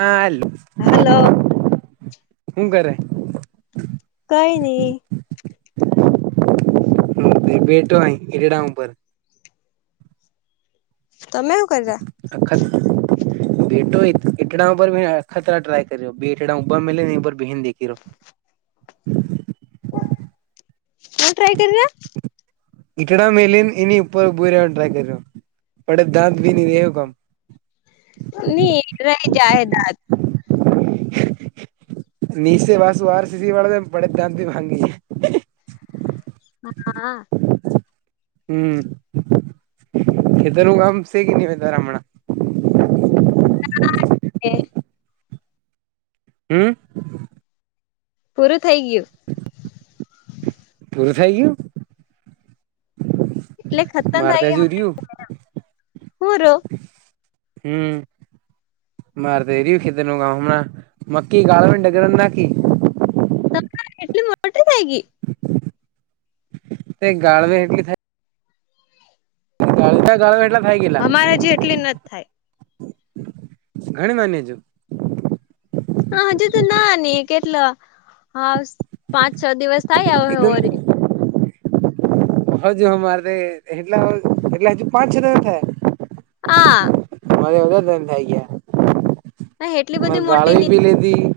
હાલ હાલો હું કરે કાઈ નહી બેટો એ [unintelligible] ઉપર તમે એવું કરતા અખ બેટો ટેકડા ઉપર અખતરા ટ્રાય કર્યો બે એડા ઉા મ ને બર બન દખી રહો સુ ટ્રાય કર્યા ઈટડા મેલીને એની ઉપર ઉભો રવાનું ટ્રાય કર્યો પડે દાંત ભી ને એવ કામ હી રહી જાહેદાદ નીચે વાસુ વારસીસીવાળા બડે દંધથી ભાંગી હા. હમ્મ ખેતર નું કામ છે [unintelligible] હમણા [unintelligible] હમ્મ પૂરું થઈ ગયું. પૂરું થઈ ગયું? એટલે ખતમ થઈ મારતા અજુ ગયું રયુ. હું રો હમ્મ. મારે [unintelligible] [unintelligible] એટલી મોટી થાય ગઈ [unintelligible] [unintelligible] અમારે જેટલી નથ થાય. [unintelligible] હ હજુ તો નાની કેટલા હા પાંચ છ દિવસ થાય [unintelligible] એકદમ [unintelligible] હા એટલી બધી મોટી ની [unintelligible]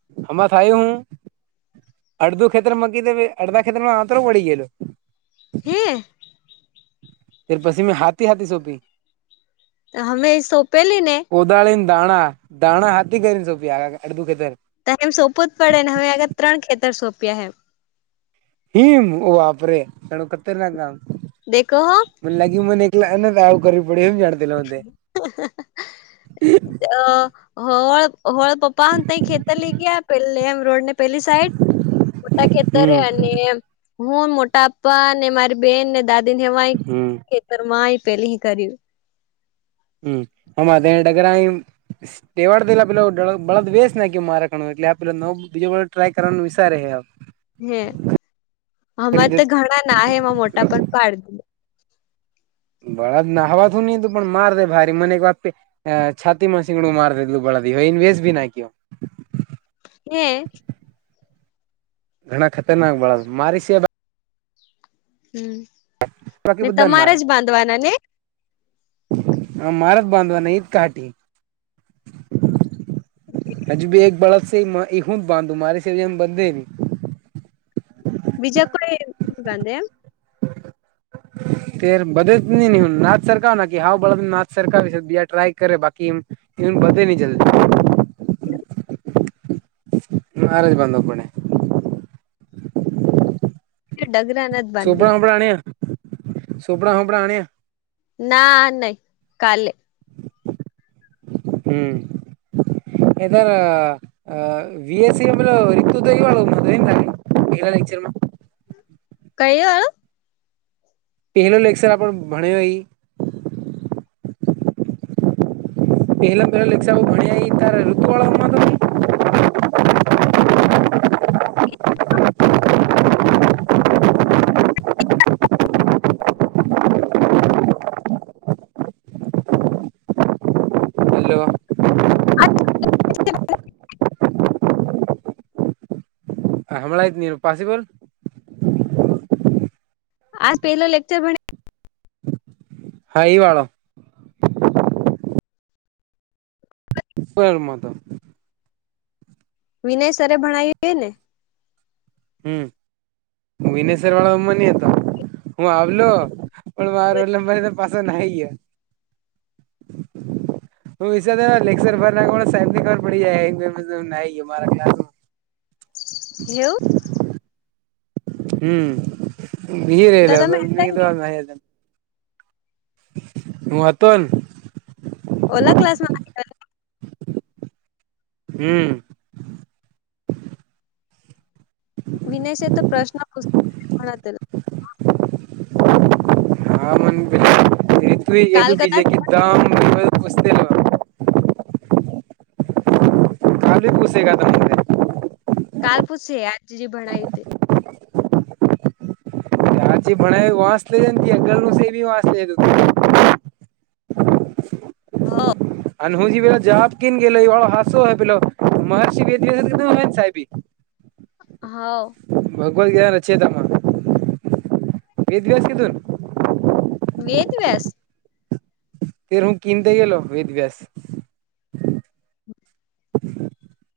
[unintelligible] અડધું ખેતર મા કીધેલું [unintelligible] હે તે પછી મેં હાથી હાથી સોંપી હમે એ સોપે લીને કોદાળીન દાણા દાણા હાથી કરીને સોપી [unintelligible] [unintelligible] [unintelligible] દેખો હ [unintelligible] [unintelligible] [unintelligible] પેલી સાઈડ મોટા ખેતરે હમ અને હું મોટા પપ્પા ને મારી બેન ને દાદી નેય હમ [unintelligible] [unintelligible] [unintelligible] [inaudible] [unintelligible] [unintelligible] [unintelligible] હે ઘણા ખતરનાક બળા [unintelligible] હમ્મ. બાકી બધાને મારે ને હ મારાત બાંધવાના [unintelligible] [unintelligible] બીજા કોઈ ની બાંધે એમ [inaudible] તે બદે જ ની [unintelligible] ટ્રાય કરે બાકી [unintelligible] બદે ની જલ્દી મારે જ બાંધવા પડે. [unintelligible] [unintelligible] ના નહી કાલે હમ એધર આ વિીએસસી એમ રીતો તોવાળોિલા લક્ચરમાં કઈ હળ પહેલો લેક્ચર આપણ ભણય પહેલા પહેલા લેશ ભણ ત ઋતુ વાળાઓમાં તો હલો અ હમળાત નનીનું પાિબલ આજ પેલો લેકચર ભ હાાઈ વાળો પરરમાં તો વિનય સરરે ભણાવએ ને હમ વિનેશ્વર વાળામમાં ન હતો હું આવલો પણ માર લંબાઈ તો પાછ નહીય હું વિ લેક્ચર ભર સાબ ની ખબર પડી જાય મારામાં એવું હમ બી તો રલા તમે પણ હ હતન ઓલા ક્લાસ માં [inaudible] હમ વિનયશ તો પ્રશ્ન પુસ્ત હા મન પ તુ કાલ એવી વિજય કદાચ કતામ ઉસ્તેરો હાલી કશ કતા કાલ પૂછ આજ જે ભણ તે હચે ભણ વાસ લેજ અગળ રોષ બી વાસ લે [inaudible] હા અનહુજી પેલો જવાબ કન ગેલો વાળો હાાસસો હોય પેલો મહર્ષિ બે દિવ હોય ને સાહેબી હા ભગવદ્ગીતા રચેતામાં વેદ વસ કેધું વેદ વ્યાસ તે હું કનતે ગલો વેદ વ્યાસ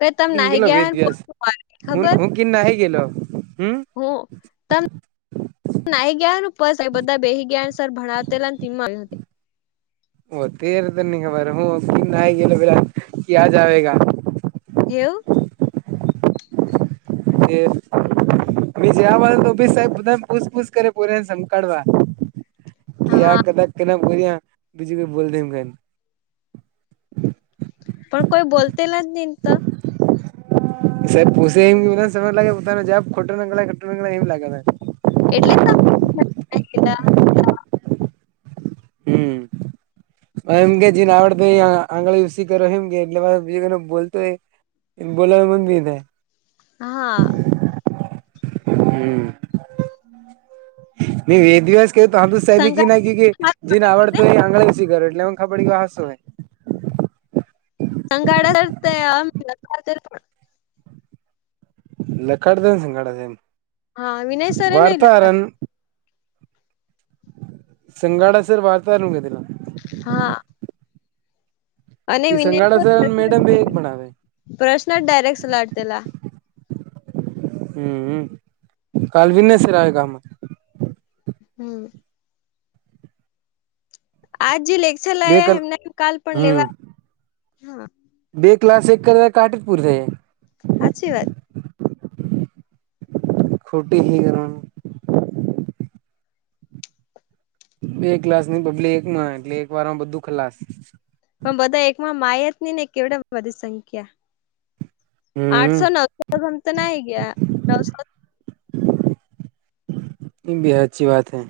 કે તમ કન નાહી ગેલો ગયા વેદ હન વ્યાસ પગ મારી હું હું કન ન હ ગેલો હમ હ તમ નાહ જ્ઞાનનો ઉપ બધા બેહજ્ઞાન સર ભણાવેલાંતિમાં આવ હતી. ઓતેર તો નની ખબર હું ક ના ગ પેલા ક આ જવેગ એવું કે મી જવા તોફી સાહેબ બધાને પૂછપૂછ કરે પોરીને સંકળવા હા યા કદા કે બોલ્યા બીજું કો બોલ દમ કેમ પણ કોઈ બોલતે લ જ નહી તો સાહેબ પોસે એમ સમય લાગે પોતાનો જબ ખોટોંગળટંગ એમ લાગે ને એટલે તલા હમ હ એમ કે જેને આવડતો આંગળી સી કર્યોમ કે એટલે બીજ બોતો હો બોલાવે મંદીે હા. હમ. ન એ દિવસ કહ તો હમ તો સહેબી ક ના ક જેને સંગાડા આવડ તો એ આંગળી સિગર એટલે એ ખબડી કેવા હસો. સંંગાડા [unintelligible] આમ [unintelligible] [inaudible] હા વિનય સરે નહી લખાય સંંગાડા સર વાર્તા રહું [unintelligible] હા. અને એ સંગાડા વિનેશ્ર સર પ્રશ મેડમ બે એક ભણાવે પ્રશ્ન જ ડાયરેક્ટ સલાટ. [unintelligible] હમ કાલ વીનય સર હમ. આજ જે લેક્ચર બે લાયા કલ એમના કાલ પણ હમ લેવા બે ક્લાસ એક કરે કાઠતપુરસે હાચી વાત. ખોટી હું કર [unintelligible] બે ક્લાસ ન બદલે એકમાં એટલે એક વાર માં બધું ખલાસ. પણ બધા એકમાં માયત ની ને કેવડ બધી સંખ્યા. હમ આઠસો નવસો ગમ તો ના ગયા નવસો એ બ અચ્છી વાત હૈ.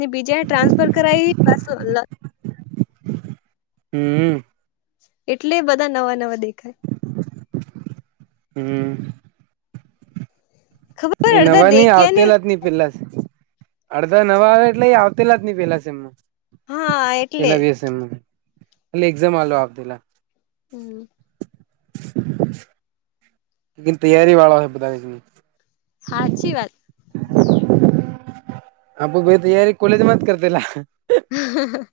ને બીજા ટ્રાન્સફર કરાવી બસ હમ. એટલે બધા નવા નવા દેખાય. હમ. ખબર એ અડધા નવા નહ દેખ્યા ને આવતેલા જ ન પેલા અડધા નવા આવે એટલે એ આવલા જ નહ પેલા સમમાં હા એટલે એલાસમ એ એક્ઝામ આપલા હમ. લેકન તૈયારી વાળા હોય બધા એ હાચી વાત. આપુ ભ તૈયારી કોલેજમાં જ કરતીલા. હા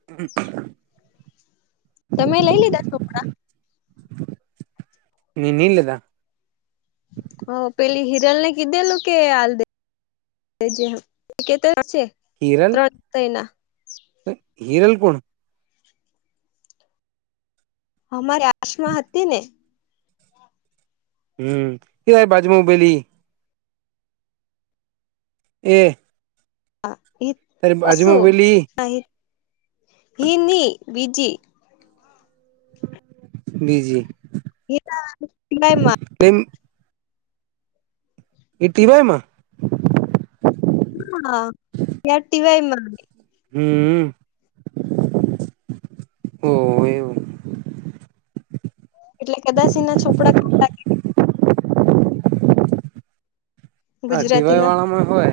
હ [inaudible] તમે લઈ લીધા [unintelligible] નઈ લીધા હ પેલી હિરલ ને કીધેલું કે આે [inaudible] [inaudible] છે ત્રણ થય ના હીરલ કોણ. અમારી [inaudible] આસમાં હતી ને. હમ [inaudible] એય બાજુમાં ઊભેલી. એ અું તારે બાજુમાં પેલી [inaudible] [inaudible] હિ ની બીજી બીજી એ તો એમ. એ ટીવાય માં. હા ટવાય મા હમ. ઓ એવું. એટલે કદાચ એના છોપરા ખા હા ટીવાય ગુજરાતીના વાળા માં હોય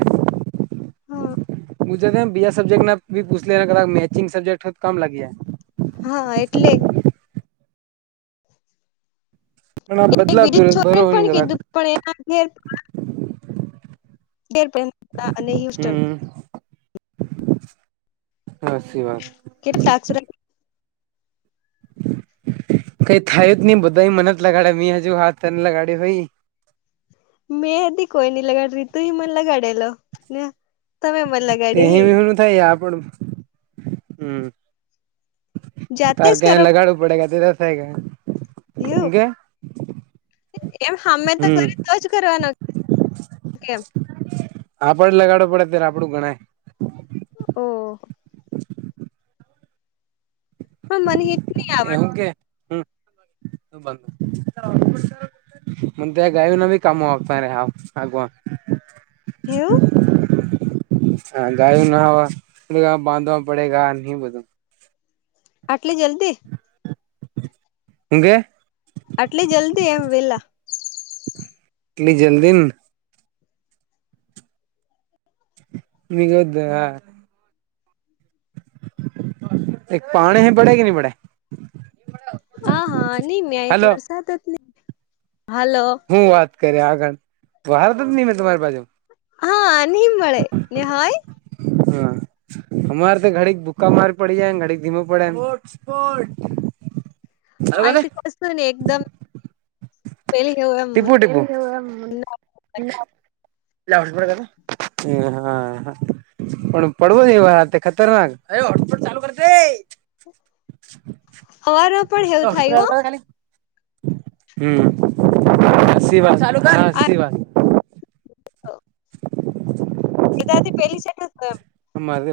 હા [unintelligible] સબ્જેક્ટ ના પૂછ લેક મેચિંગ સબ્જેક્ટ તો કમ લગે ગા હા એટલે પણ આ બદલાતું બીજું છોકરી ભરો ને ન કોણે કદાચ કીધું પણ એ [unintelligible] હોસ્ટેલ હમ સાચી વાત કેટલા ટાસ્ક રહયા કઈ થાયું જ નઈ બધા મને જ લગાડ્યા મેી હજુ હાથ લગાડ હોાઈ મેં ભી કોઈ નઈ લગાડીયો રીતું એ મને લગાડેલો તમે મને તે લગાડ્યો હે [unintelligible] થાય આપણ હમ જાતે તાર જ ક્યાને કરો લગાડવું પડે તે રસાય જાય એવું એમ સામે તો હમ કરી તોજ કરવાના કેમ આપડે લગાડવો પડે અત્યારે આપડું ગણાય ઓહ [inaudible] પણ મને હિત નહી આવડ એવું કે [unintelligible] [unintelligible] એવું [inaudible] હા ગાયું ના હવા બાંધવા પડે ગ નહ બધું આટલી જલ્દી હું કે આટલી જલ્દી એમ વેલા એટલી જલ્દી [unintelligible] એક પાણી કી પડે ગી બેટા હા હા નહી મેં આ વરસાદ જ નહી હાલો હું વાત કરી આગળ આયો તો જ નહી મેં તમારી બાજુ હા નિમ મળળે નેહય હમ અમારે તો ઘડીક ભૂકા માર પડી જાય ઘડી ધીમો પડે આ અરે તો કશું નહીં એકદમ તેલ જેવો એમ ટીપુ ટીપુ [unintelligible] હમ હા હા પડિયો ન અહી તો ખાતરના [unintelligible] સવારમાં પણ એવું હોટસ્પોટ આલ થયું ખાલી હમ હ [unintelligible] [unintelligible] હા હા મારે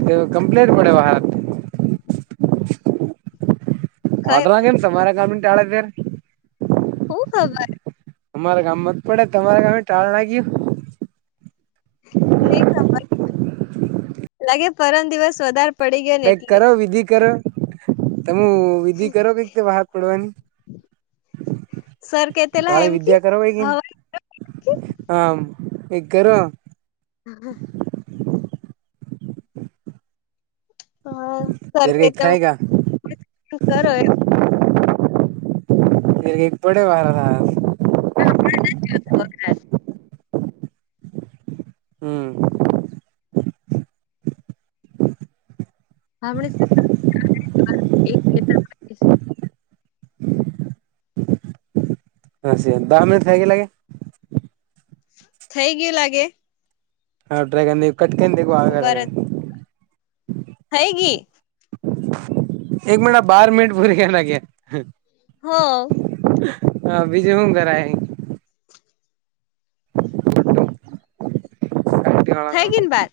પણ કમ્પ્લેન્ટ પડિયો [unintelligible] વાંદરા કેમ તમારા ગામને ટાળે છે. હું ખબર અમારા ગામમા તો પડે તમારા ગામે ટાળું લાગીયું નહીં ખબર લાગે પરમ દિવસ વધારે પડી ગયો ને કંઇક એટલે કરો વિધિ કરો તમ વિધિ કરો કંઇક વરસાદ પડવાની સર કેતેલા કાલે એમ કે વિદ્યા કરો હોય કેમ હવા કે આમ કંઈક કરો હ હ હા સરખ ત કરો એ એકપડ વાાર હ [inaudible] હમ હા એક કે છે. હા સ દ મિટથ ગ લાગે થઈ ગયું લાગે હા ડ્રગન કટકીન દીગું આગ લગે હેગી એક મિટ બાર મનિટ ભૂરી ગયા લાગયા હા હા બીજું શું કરાય કાઠિયાવાડ થઈ કામ કન બા